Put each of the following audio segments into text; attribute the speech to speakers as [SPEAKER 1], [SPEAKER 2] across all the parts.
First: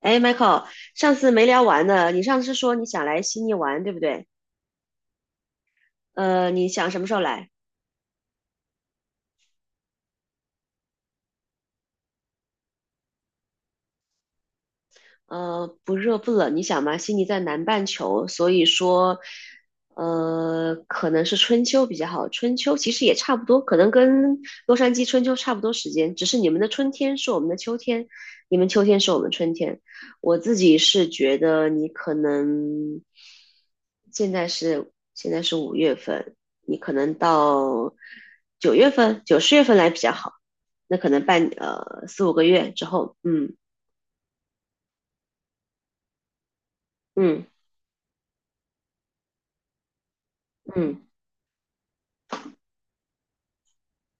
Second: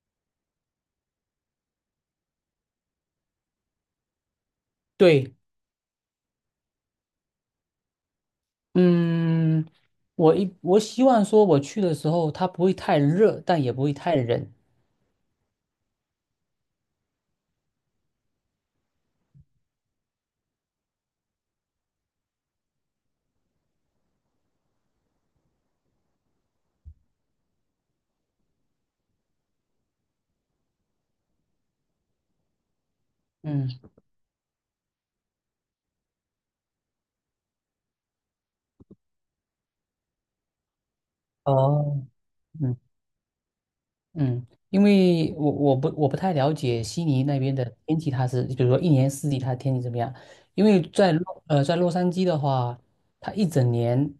[SPEAKER 1] 哎，Michael，上次没聊完呢。你上次说你想来悉尼玩，对不对？
[SPEAKER 2] 对，
[SPEAKER 1] 你想什么时候来？
[SPEAKER 2] 嗯，我希望说我去的时候它不会太热，但也不会太冷。
[SPEAKER 1] 不热不冷，你想嘛，悉尼在南半球，所以说，可能是春秋比较好。春秋其实也差不多，可能跟洛杉矶春秋差不多时间，只是你们的春天是我们的秋天，你们秋天是我们春天。我自己是觉得你可能
[SPEAKER 2] 嗯
[SPEAKER 1] 现在是五月份，你可能到九月份、九十月份来比较好，那可能半
[SPEAKER 2] 哦，
[SPEAKER 1] 四五个月
[SPEAKER 2] 嗯
[SPEAKER 1] 之后，
[SPEAKER 2] 嗯，因为我不太了解悉尼那
[SPEAKER 1] 嗯
[SPEAKER 2] 边的天气，它是比如说一年四季它的天气怎么样？因为
[SPEAKER 1] 嗯。
[SPEAKER 2] 在洛杉矶的话，它一整年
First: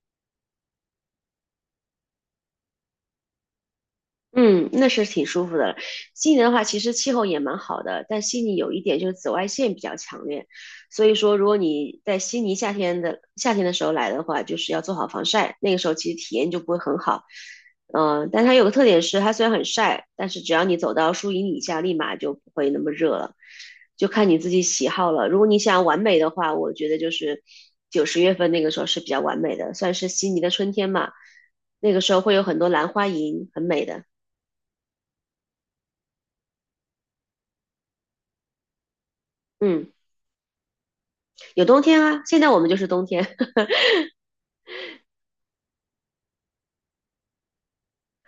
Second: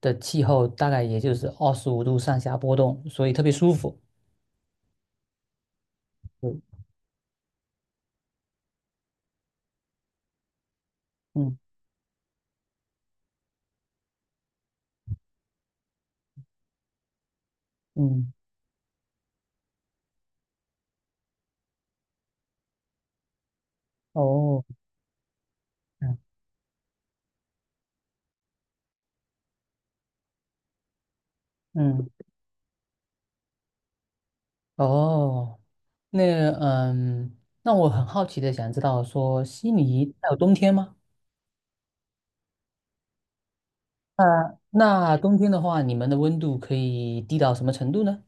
[SPEAKER 2] 的气候大概也就是25度上下波动，所以特别舒服。
[SPEAKER 1] 嗯，那是挺舒服的。悉尼的话，
[SPEAKER 2] 对，
[SPEAKER 1] 其实气候也蛮好的，但悉尼有一点就是紫外线比较强烈，所以说如果
[SPEAKER 2] 嗯
[SPEAKER 1] 你在悉尼夏天的时候来的话，就是要做好防晒，那个时候其实体验就不会很好。嗯、
[SPEAKER 2] 嗯，
[SPEAKER 1] 但它有个特点是，它虽然很晒，但是只要你走到树荫底下，立马就不会那么热了，就看你自己
[SPEAKER 2] 哦，
[SPEAKER 1] 喜好了。如果你想完美的
[SPEAKER 2] 嗯
[SPEAKER 1] 话，我觉得就是九十月份那个时候是比较完美的，算是悉尼的春天嘛，那个时候
[SPEAKER 2] 嗯，
[SPEAKER 1] 会有很多兰花楹，很美的。
[SPEAKER 2] 哦。那那我很好奇的想知道说，悉
[SPEAKER 1] 嗯，
[SPEAKER 2] 尼它有冬天吗？
[SPEAKER 1] 有冬天啊，现在我们就是冬天。
[SPEAKER 2] 啊，那冬天的话，你们的温度可以低到什么程度呢？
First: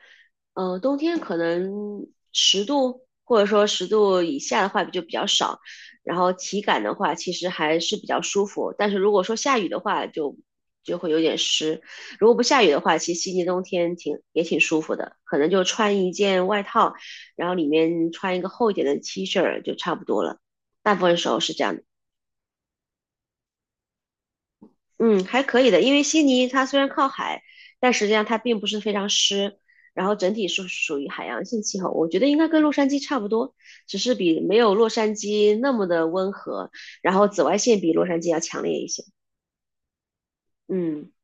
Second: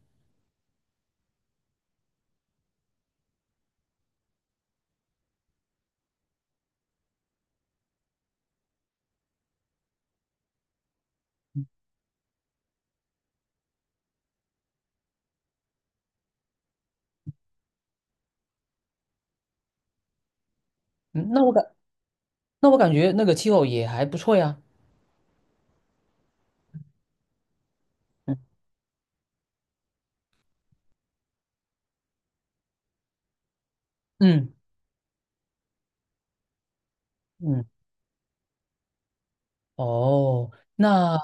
[SPEAKER 1] 嗯、冬天可能十度或者说十度以下的话就比较少，然后体感的话其实还是比较舒服。但是如果说下雨的话就，就会有点湿。如果不下雨的话，其实悉尼冬天挺也挺舒服的，可能就穿一件外套，然后里面穿一个厚一点的 T 恤儿就差不多了。大部分时
[SPEAKER 2] 嗯，
[SPEAKER 1] 候
[SPEAKER 2] 那
[SPEAKER 1] 是
[SPEAKER 2] 我
[SPEAKER 1] 这
[SPEAKER 2] 感
[SPEAKER 1] 样的。
[SPEAKER 2] 那我感觉那个气候也还不错呀。
[SPEAKER 1] 嗯，还可以的，因为悉尼它虽然靠海，但实际上它
[SPEAKER 2] 嗯
[SPEAKER 1] 并不是非常湿，然后整体是属于海洋性气候，我觉得应该跟洛杉矶差不多，只是比
[SPEAKER 2] 嗯
[SPEAKER 1] 没有洛杉矶那么的温和，然后紫外
[SPEAKER 2] 嗯，
[SPEAKER 1] 线比洛杉矶要强烈一些。
[SPEAKER 2] 哦，
[SPEAKER 1] 嗯
[SPEAKER 2] 那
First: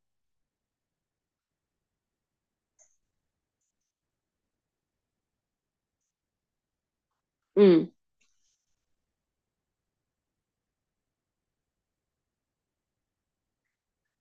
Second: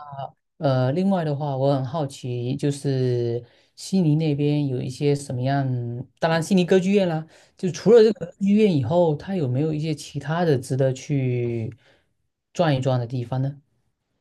[SPEAKER 2] 另外的话，我很好奇，就是悉尼那边有一些什么样？当然，悉尼歌剧院啦，就
[SPEAKER 1] 嗯。
[SPEAKER 2] 除了这个歌剧院以后，它有没有一些其他的值得去转一转的地方呢？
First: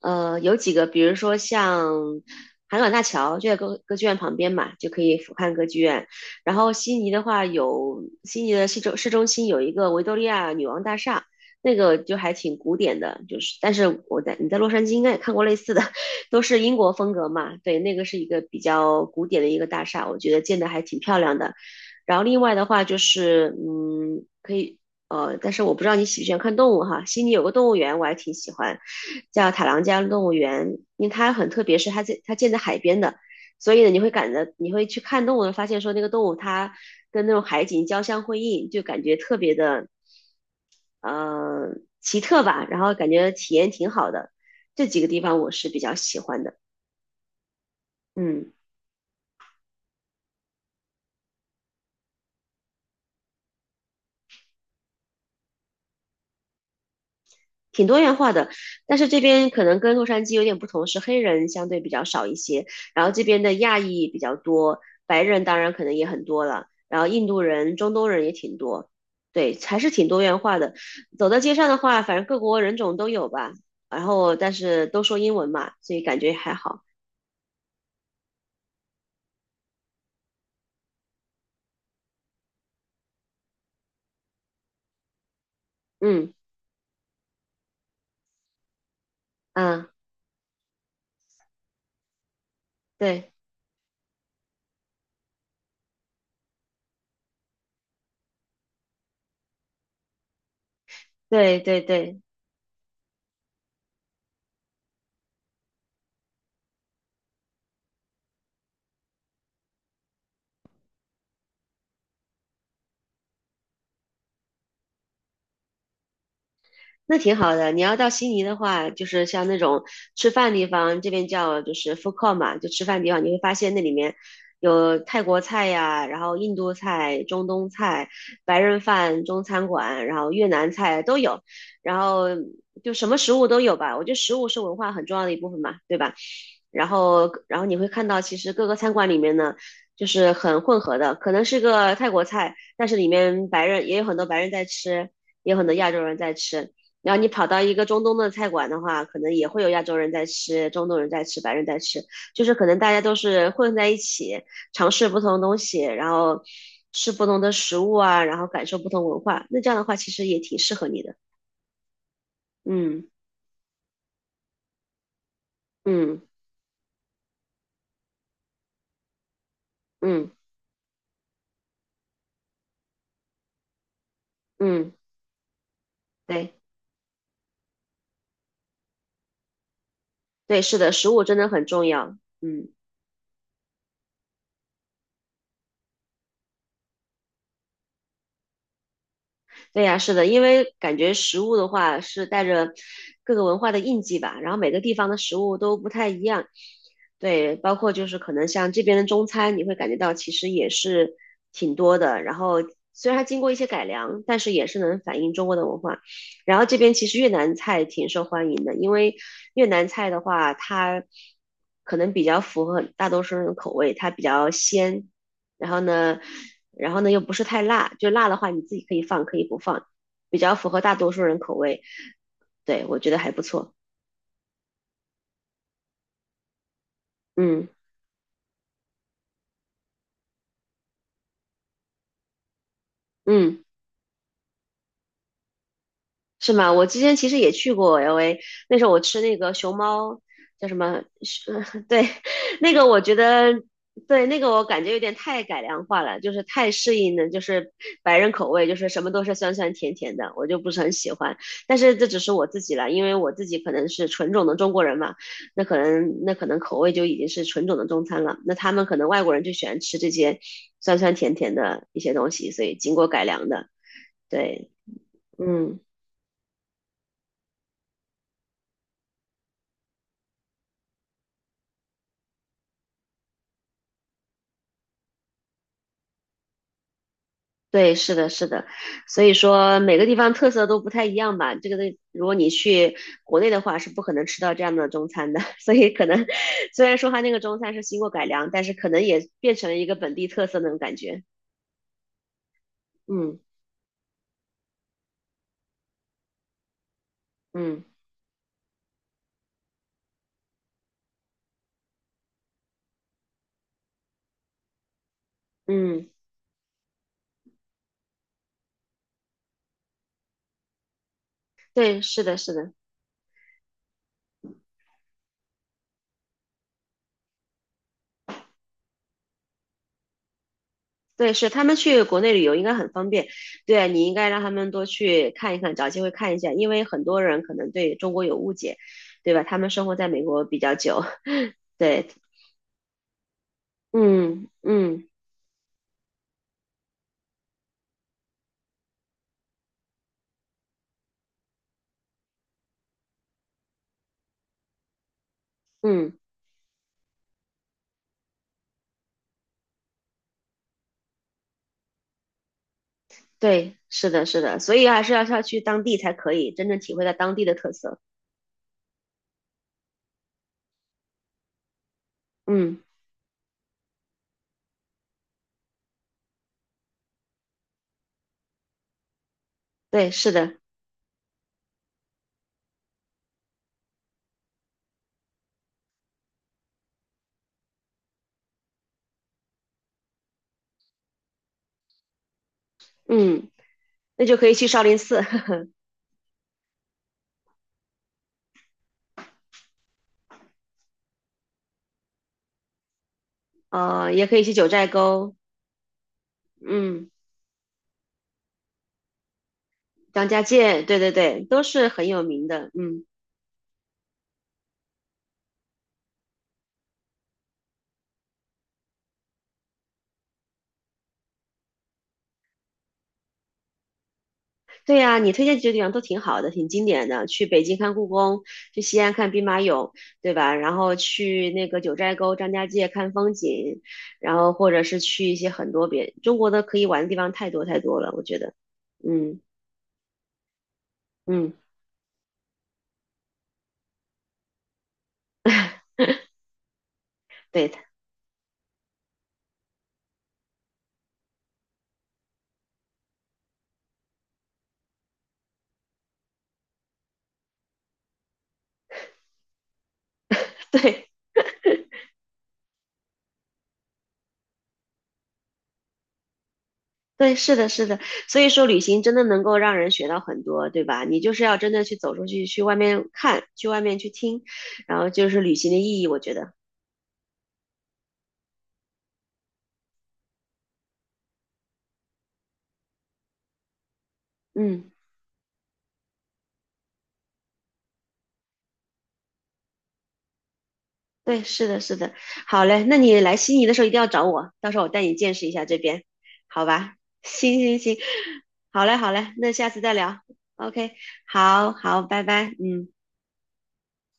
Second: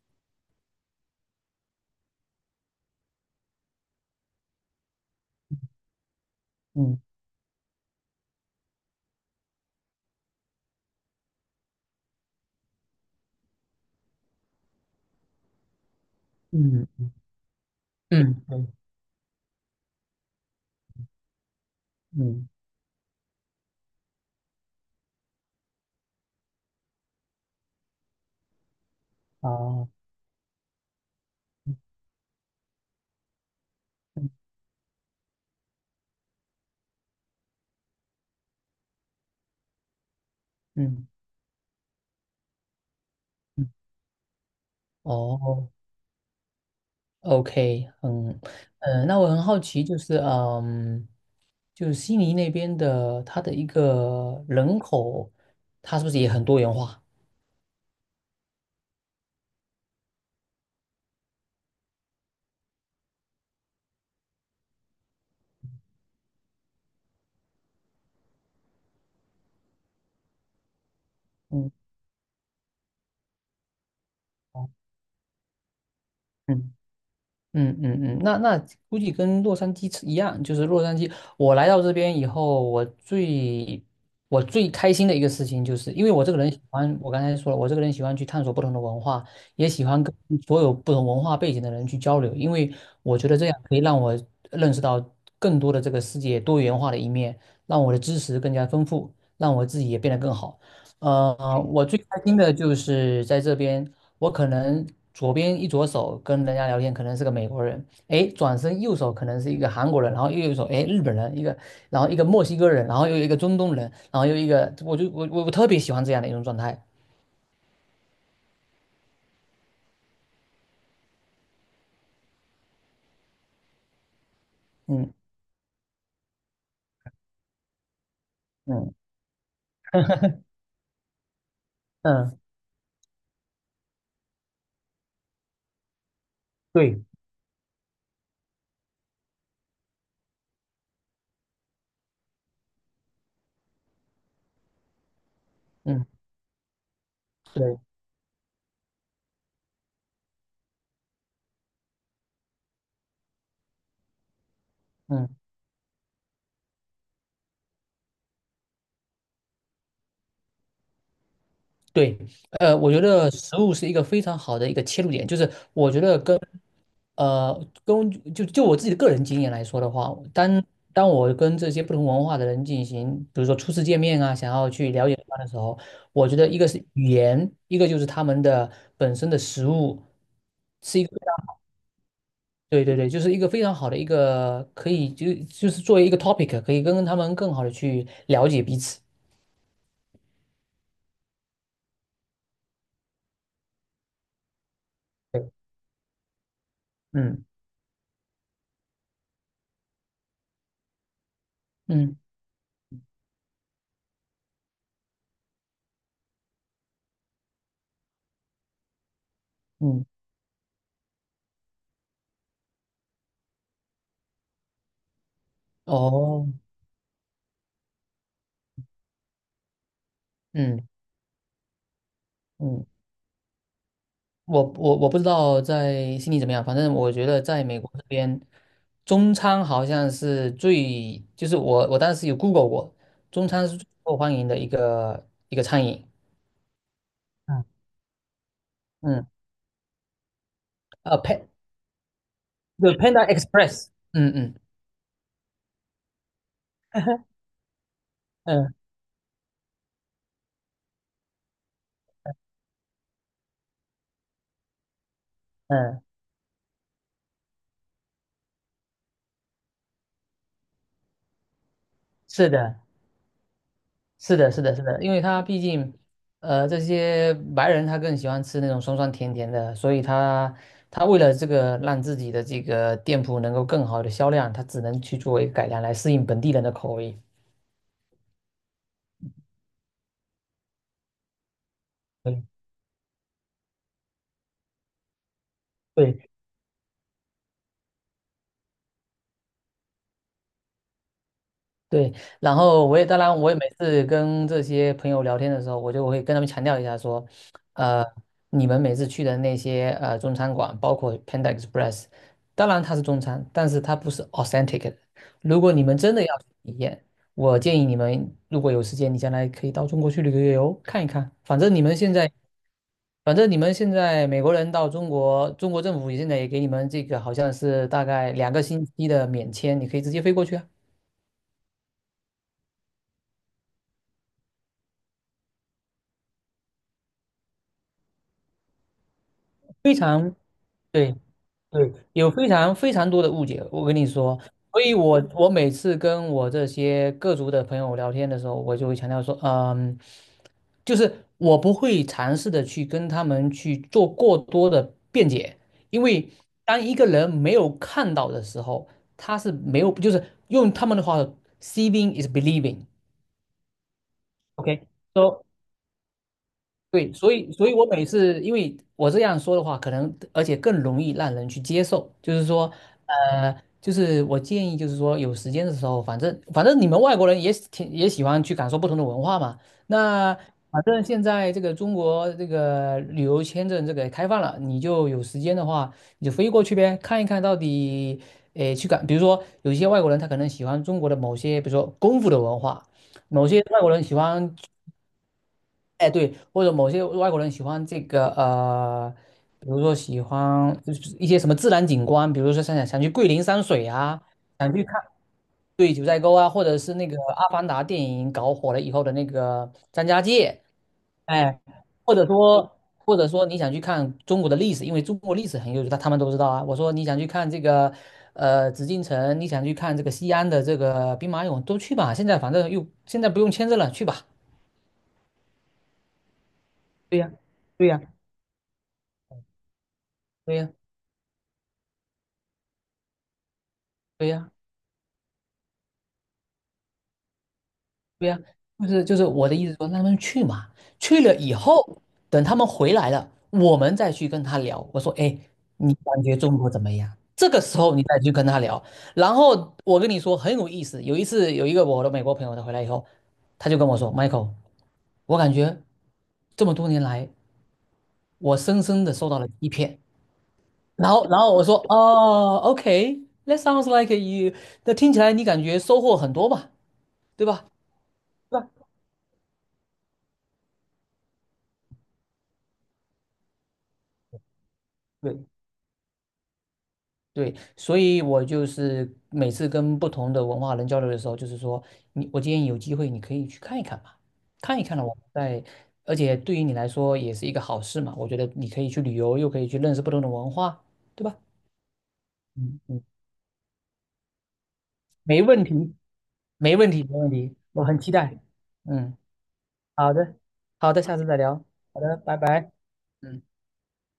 [SPEAKER 1] 有几个，比如说像海港大桥就在歌剧院旁边嘛，就可以俯瞰歌剧院。然后悉
[SPEAKER 2] 嗯
[SPEAKER 1] 尼的话有，悉尼的市中心有一个维多利亚女王大厦，那个就还挺古典的，就是但是你在洛杉矶应该也看过类似的，都是英国
[SPEAKER 2] 嗯。
[SPEAKER 1] 风格嘛。对，那个是一个
[SPEAKER 2] 嗯
[SPEAKER 1] 比
[SPEAKER 2] 嗯
[SPEAKER 1] 较古典的一个大厦，我觉得建的还挺漂亮的。然后另
[SPEAKER 2] 嗯，
[SPEAKER 1] 外的话就是，嗯，可以。但是我不知道你喜不喜欢看动物哈。悉尼有个动物园，我还挺喜欢，叫塔朗加
[SPEAKER 2] 好，
[SPEAKER 1] 动物园，因为它很特别，是它建在海边的，所以呢，你会感
[SPEAKER 2] 嗯
[SPEAKER 1] 觉你会去看动物，发现说那个动物它跟那种海景交相辉映，就感觉特别的
[SPEAKER 2] 嗯
[SPEAKER 1] 呃奇特吧，然后感觉体
[SPEAKER 2] 嗯，
[SPEAKER 1] 验挺好的，这几个地方我是
[SPEAKER 2] 哦
[SPEAKER 1] 比较喜欢的，
[SPEAKER 2] ，OK,
[SPEAKER 1] 嗯。
[SPEAKER 2] 那我很好奇，就是悉尼那边的它的一个人口，它是不是也很多元化？
[SPEAKER 1] 挺多元化的，但是这边可能跟洛杉矶有点不同，是黑人相对比较少一些，然后这边的亚裔比较多，白人当然可能也很多了，然后印度人、中东人也挺多，对，还是挺多元化的。走到街上
[SPEAKER 2] 嗯，
[SPEAKER 1] 的话，反正各国人种都有吧，然后但是都说英文嘛，所以感觉还
[SPEAKER 2] 嗯
[SPEAKER 1] 好。
[SPEAKER 2] 那估计跟洛杉矶一样，就是洛杉矶。我来到这边以后，我最开心的一个事情，就是因为我这
[SPEAKER 1] 嗯
[SPEAKER 2] 个人喜欢，我刚才说了，我这个人喜欢去探索不同的文化，也喜
[SPEAKER 1] 嗯，
[SPEAKER 2] 欢跟所有不同文化背景的人去交流，因为我觉
[SPEAKER 1] 对
[SPEAKER 2] 得这样可以让我认识到更多的这个世界多元化的一面，让我的知识更加丰富，让我自己也变得更好。
[SPEAKER 1] 对对
[SPEAKER 2] 我最开
[SPEAKER 1] 对。
[SPEAKER 2] 心的就是在这边。我可能左边一左手跟人家聊天，可能是个美国人，哎，转身右手可能是一个韩国人，然后右手，哎，日本人一个，然后一个墨西哥人，然后又一个中东人，然后又一个，我就我我我特别喜欢这样的一种状态。
[SPEAKER 1] 那挺好的。你要到悉尼的话，就是像那种吃饭地方，这边叫就是 food court 嘛，就吃饭地方，你会发现那里面有
[SPEAKER 2] 嗯
[SPEAKER 1] 泰国菜呀，然后印度菜、中东菜、白人
[SPEAKER 2] 嗯
[SPEAKER 1] 饭、中餐馆，然后越南菜都有，然后
[SPEAKER 2] 嗯，
[SPEAKER 1] 就什么食物都有吧。我觉得食物是文化很重要的一部分嘛，对吧？然
[SPEAKER 2] 对，
[SPEAKER 1] 后然后你会看到，其实各个餐馆里面呢，就是很混合的，可能是个泰国菜，但是里面白人也有很多白人在吃，也有很多亚洲
[SPEAKER 2] 嗯
[SPEAKER 1] 人在吃。然后你跑到一
[SPEAKER 2] 对。
[SPEAKER 1] 个中东的菜馆的话，可能也会有亚洲人在吃，中东人在吃，白人在吃，就是可能大家都是混在一起，尝试不
[SPEAKER 2] 嗯，
[SPEAKER 1] 同的东西，然后吃不同的食物啊，然后感受不同文化。那这样的话，其实也挺适合你的。
[SPEAKER 2] 对，我觉
[SPEAKER 1] 嗯
[SPEAKER 2] 得食物是一个非常好的一个切入点，就是我觉得
[SPEAKER 1] 嗯
[SPEAKER 2] 跟就我自己的个人经验来说的话，
[SPEAKER 1] 嗯
[SPEAKER 2] 当我跟这些不同文化的人进行，比如说初次见面啊，想要去
[SPEAKER 1] 嗯，
[SPEAKER 2] 了解他的时候，我觉得
[SPEAKER 1] 对
[SPEAKER 2] 一个是语言，一个就是他们的本身的食物，
[SPEAKER 1] 对，是的，
[SPEAKER 2] 是一
[SPEAKER 1] 食
[SPEAKER 2] 个，
[SPEAKER 1] 物真的很重要。嗯。
[SPEAKER 2] 对对对，就是一个非常好的一个可以就是作为一个 topic,可以跟他们更好的去了解彼此。
[SPEAKER 1] 对呀，是的，因为感觉食物的话是带着各个文化的印记吧，然后每个地方的食
[SPEAKER 2] 对，
[SPEAKER 1] 物都不太一样。
[SPEAKER 2] 嗯
[SPEAKER 1] 对，包括就是可能像这边的中餐，你会感觉到其实也是挺多
[SPEAKER 2] 嗯
[SPEAKER 1] 的。然后虽然它经过一些改良，但是也是能反映中国的文化。然后这边其实越南菜挺受欢迎的，因为越南
[SPEAKER 2] 嗯，
[SPEAKER 1] 菜的话，它可能比较符合大多数人的口味，它比较鲜，然后呢，
[SPEAKER 2] 哦，
[SPEAKER 1] 然后呢又不是太辣，就辣的话你自己可以放，可以不放，比较符合
[SPEAKER 2] 嗯
[SPEAKER 1] 大多数人口味。对，
[SPEAKER 2] 嗯。
[SPEAKER 1] 我觉得还不错。
[SPEAKER 2] 我不知道在悉尼怎么样，反正我觉得在
[SPEAKER 1] 嗯
[SPEAKER 2] 美国这边，中餐好像是最，就是我当时有 Google 过，中
[SPEAKER 1] 嗯。
[SPEAKER 2] 餐是最受欢迎的一个餐饮。
[SPEAKER 1] 是吗？我之前其实也
[SPEAKER 2] 嗯，
[SPEAKER 1] 去过 LA，那时候我吃
[SPEAKER 2] 嗯，
[SPEAKER 1] 那个熊猫叫什么？
[SPEAKER 2] 呃，Pan，
[SPEAKER 1] 对，那个 我觉
[SPEAKER 2] Panda
[SPEAKER 1] 得，
[SPEAKER 2] Express。
[SPEAKER 1] 对，
[SPEAKER 2] 嗯
[SPEAKER 1] 那个
[SPEAKER 2] 嗯，
[SPEAKER 1] 我感觉有点太改良化了，就是太适应了，就是白人口味，
[SPEAKER 2] 嗯
[SPEAKER 1] 就是什么都是酸酸甜甜的，我就不是很喜欢。但是这只是我自己了，因为我自己可能是纯种的中国人嘛，那可
[SPEAKER 2] 嗯，
[SPEAKER 1] 能那可能口味就已经是纯种的中餐了，那他们可能外国人就喜欢吃这些酸酸甜甜的一些东西，
[SPEAKER 2] 是
[SPEAKER 1] 所以
[SPEAKER 2] 的。
[SPEAKER 1] 经过改良的，
[SPEAKER 2] 是的，是
[SPEAKER 1] 对，
[SPEAKER 2] 的，是的，因为他毕
[SPEAKER 1] 嗯
[SPEAKER 2] 竟，这些白人他更喜欢吃那种酸酸甜甜的，所以他为了这个让自己的这个店铺能够更好的销量，他只能去作为改良来适应本地人的口味。
[SPEAKER 1] 对，是的，是的，所以说每个地方特色都不太一样吧。这个东西，如果
[SPEAKER 2] 对，
[SPEAKER 1] 你去国内的话，是不可能吃到这样的中餐的。所以可能
[SPEAKER 2] 对
[SPEAKER 1] 虽然说它那个中餐是经过改良，但是可能也变成了一个本地特色那种感觉。
[SPEAKER 2] 对，然后我也当然，
[SPEAKER 1] 嗯
[SPEAKER 2] 我也每次跟这些朋友聊天的时候，我就会跟他们强调一下说，
[SPEAKER 1] 嗯
[SPEAKER 2] 呃，你们每次去的那些中餐馆，包括 Panda Express,当然它是中餐，但是它不是 authentic 的。如果你们
[SPEAKER 1] 嗯，
[SPEAKER 2] 真的要去体验，我建议你们如果有时间，你将来可以到中国去旅个游，看一看。反正你们
[SPEAKER 1] 对，
[SPEAKER 2] 现
[SPEAKER 1] 是
[SPEAKER 2] 在，
[SPEAKER 1] 的，是的，
[SPEAKER 2] 反正你们现在美国人到中国，中国政府现在也给你们这个好像是大概2个星期的免签，你可以直接飞过去啊，
[SPEAKER 1] 对，是他们去国内旅游应该很方便。对啊，你应该让他们多去看一看，找机会看一下，因为很多人可能对中国有误解，对吧？他们生
[SPEAKER 2] 非
[SPEAKER 1] 活在美
[SPEAKER 2] 常。
[SPEAKER 1] 国比较久，
[SPEAKER 2] 对。对，
[SPEAKER 1] 对，
[SPEAKER 2] 有非常非常多的误解，我跟你说，
[SPEAKER 1] 嗯
[SPEAKER 2] 所以
[SPEAKER 1] 嗯。
[SPEAKER 2] 我每次跟我这些各族的朋友聊天的时候，我就会强调说，就是我不会尝试的去跟他们去做过多的辩解，因
[SPEAKER 1] 嗯
[SPEAKER 2] 为当一个人没有看到的时候，他是没有，就是用他们的话，seeing is
[SPEAKER 1] 对，是的，是的，所以还是要
[SPEAKER 2] believing，OK，so
[SPEAKER 1] 去当地才可以真正体会
[SPEAKER 2] 对，
[SPEAKER 1] 到
[SPEAKER 2] 所
[SPEAKER 1] 当地
[SPEAKER 2] 以，
[SPEAKER 1] 的
[SPEAKER 2] 所
[SPEAKER 1] 特
[SPEAKER 2] 以我
[SPEAKER 1] 色。
[SPEAKER 2] 每次，因为我这样说的话，可能而且更容易让人去接受。就是说，
[SPEAKER 1] 嗯，
[SPEAKER 2] 就是我建议，就是说有时间的时候，反正你们外国人挺也喜欢去感受不同的文化嘛。
[SPEAKER 1] 对，是
[SPEAKER 2] 那
[SPEAKER 1] 的，
[SPEAKER 2] 反正现在这个中国这个旅游签证这个开放了，你就有时间的话，你就飞过去呗，看一看到底，诶，比如说有一些外国人他可能喜欢中国的某些，比如说功夫的文化。某
[SPEAKER 1] 嗯，
[SPEAKER 2] 些外国人喜
[SPEAKER 1] 那就可以
[SPEAKER 2] 欢，
[SPEAKER 1] 去少林寺，
[SPEAKER 2] 哎，对，或者某些外国人喜欢这个比如说喜欢就是一些什么自然景观，比如说想去桂林山水
[SPEAKER 1] 呃，
[SPEAKER 2] 啊，
[SPEAKER 1] 也可以去九
[SPEAKER 2] 想去
[SPEAKER 1] 寨
[SPEAKER 2] 看，
[SPEAKER 1] 沟，
[SPEAKER 2] 对，九寨沟啊，或者是那
[SPEAKER 1] 嗯，
[SPEAKER 2] 个《阿凡达》电影搞火了以后的那个张家
[SPEAKER 1] 张家
[SPEAKER 2] 界，
[SPEAKER 1] 界，对对对，
[SPEAKER 2] 哎，
[SPEAKER 1] 都是很
[SPEAKER 2] 或
[SPEAKER 1] 有
[SPEAKER 2] 者
[SPEAKER 1] 名的。
[SPEAKER 2] 说
[SPEAKER 1] 嗯，
[SPEAKER 2] 或者说你想去看中国的历史，因为中国历史很悠久，他们都知道啊。我说你想去看这个紫禁城，你想去看这个西安的这个兵马俑，都去吧。现在反正又现在不用签证了，去吧。
[SPEAKER 1] 对呀，你推荐几个地方都挺好的，挺经典
[SPEAKER 2] 对
[SPEAKER 1] 的。
[SPEAKER 2] 呀，
[SPEAKER 1] 去北京
[SPEAKER 2] 对
[SPEAKER 1] 看
[SPEAKER 2] 呀，
[SPEAKER 1] 故宫，去西安看兵马俑，对吧？
[SPEAKER 2] 对呀，
[SPEAKER 1] 然后去那个九寨沟、张家界看风景，
[SPEAKER 2] 对
[SPEAKER 1] 然
[SPEAKER 2] 呀。
[SPEAKER 1] 后或者是去一些很多别中国的可以玩的地方太多太多了，我
[SPEAKER 2] 对呀，
[SPEAKER 1] 觉得。
[SPEAKER 2] 就是
[SPEAKER 1] 嗯
[SPEAKER 2] 我的意思说，让他们去嘛，去了
[SPEAKER 1] 嗯，
[SPEAKER 2] 以后，等他们回来了，我们再去跟他聊。我说，哎，你感觉中国怎么样？这个
[SPEAKER 1] 对，
[SPEAKER 2] 时候你再去跟他聊。然后我跟你说很有意思，有一次有一个我的美国朋友，他回来以后，他就跟我说，Michael,我感觉这么多年来，我深深的受到了欺骗。
[SPEAKER 1] 对
[SPEAKER 2] 然后我说，哦OK，that sounds like you,那听起来你感觉收获很多吧，
[SPEAKER 1] 对，
[SPEAKER 2] 对
[SPEAKER 1] 是
[SPEAKER 2] 吧？
[SPEAKER 1] 的，是的，所以
[SPEAKER 2] 对
[SPEAKER 1] 说
[SPEAKER 2] 吧？
[SPEAKER 1] 旅行真的能够让人学到很多，对吧？你就是要真的去走出去，去外面看，去外面去听，然后就是
[SPEAKER 2] 对
[SPEAKER 1] 旅行的意义，我觉得，
[SPEAKER 2] 对，所以我就是每次跟不同的文化人交流的时候，就是说，我建议有机会你可以去看一看嘛，看一
[SPEAKER 1] 嗯，
[SPEAKER 2] 看了我们在，而且对于你来说也是一个好事嘛。我觉得你可以去旅游，又可以去认识不同的文化，对吧？
[SPEAKER 1] 对，是的，是的，好
[SPEAKER 2] 嗯
[SPEAKER 1] 嘞，那
[SPEAKER 2] 嗯，
[SPEAKER 1] 你来悉尼的时候一定要找我，到时候我带你见
[SPEAKER 2] 没
[SPEAKER 1] 识一
[SPEAKER 2] 问
[SPEAKER 1] 下这
[SPEAKER 2] 题，
[SPEAKER 1] 边，好
[SPEAKER 2] 没问
[SPEAKER 1] 吧？
[SPEAKER 2] 题，没 问题，
[SPEAKER 1] 行行
[SPEAKER 2] 我
[SPEAKER 1] 行，
[SPEAKER 2] 很期待。
[SPEAKER 1] 好嘞，好
[SPEAKER 2] 嗯，
[SPEAKER 1] 嘞，那下次再
[SPEAKER 2] 好
[SPEAKER 1] 聊
[SPEAKER 2] 的，好
[SPEAKER 1] ，OK，
[SPEAKER 2] 的，下次再聊。
[SPEAKER 1] 好
[SPEAKER 2] 好
[SPEAKER 1] 好，
[SPEAKER 2] 的，
[SPEAKER 1] 拜
[SPEAKER 2] 拜
[SPEAKER 1] 拜，
[SPEAKER 2] 拜。
[SPEAKER 1] 嗯。
[SPEAKER 2] 嗯。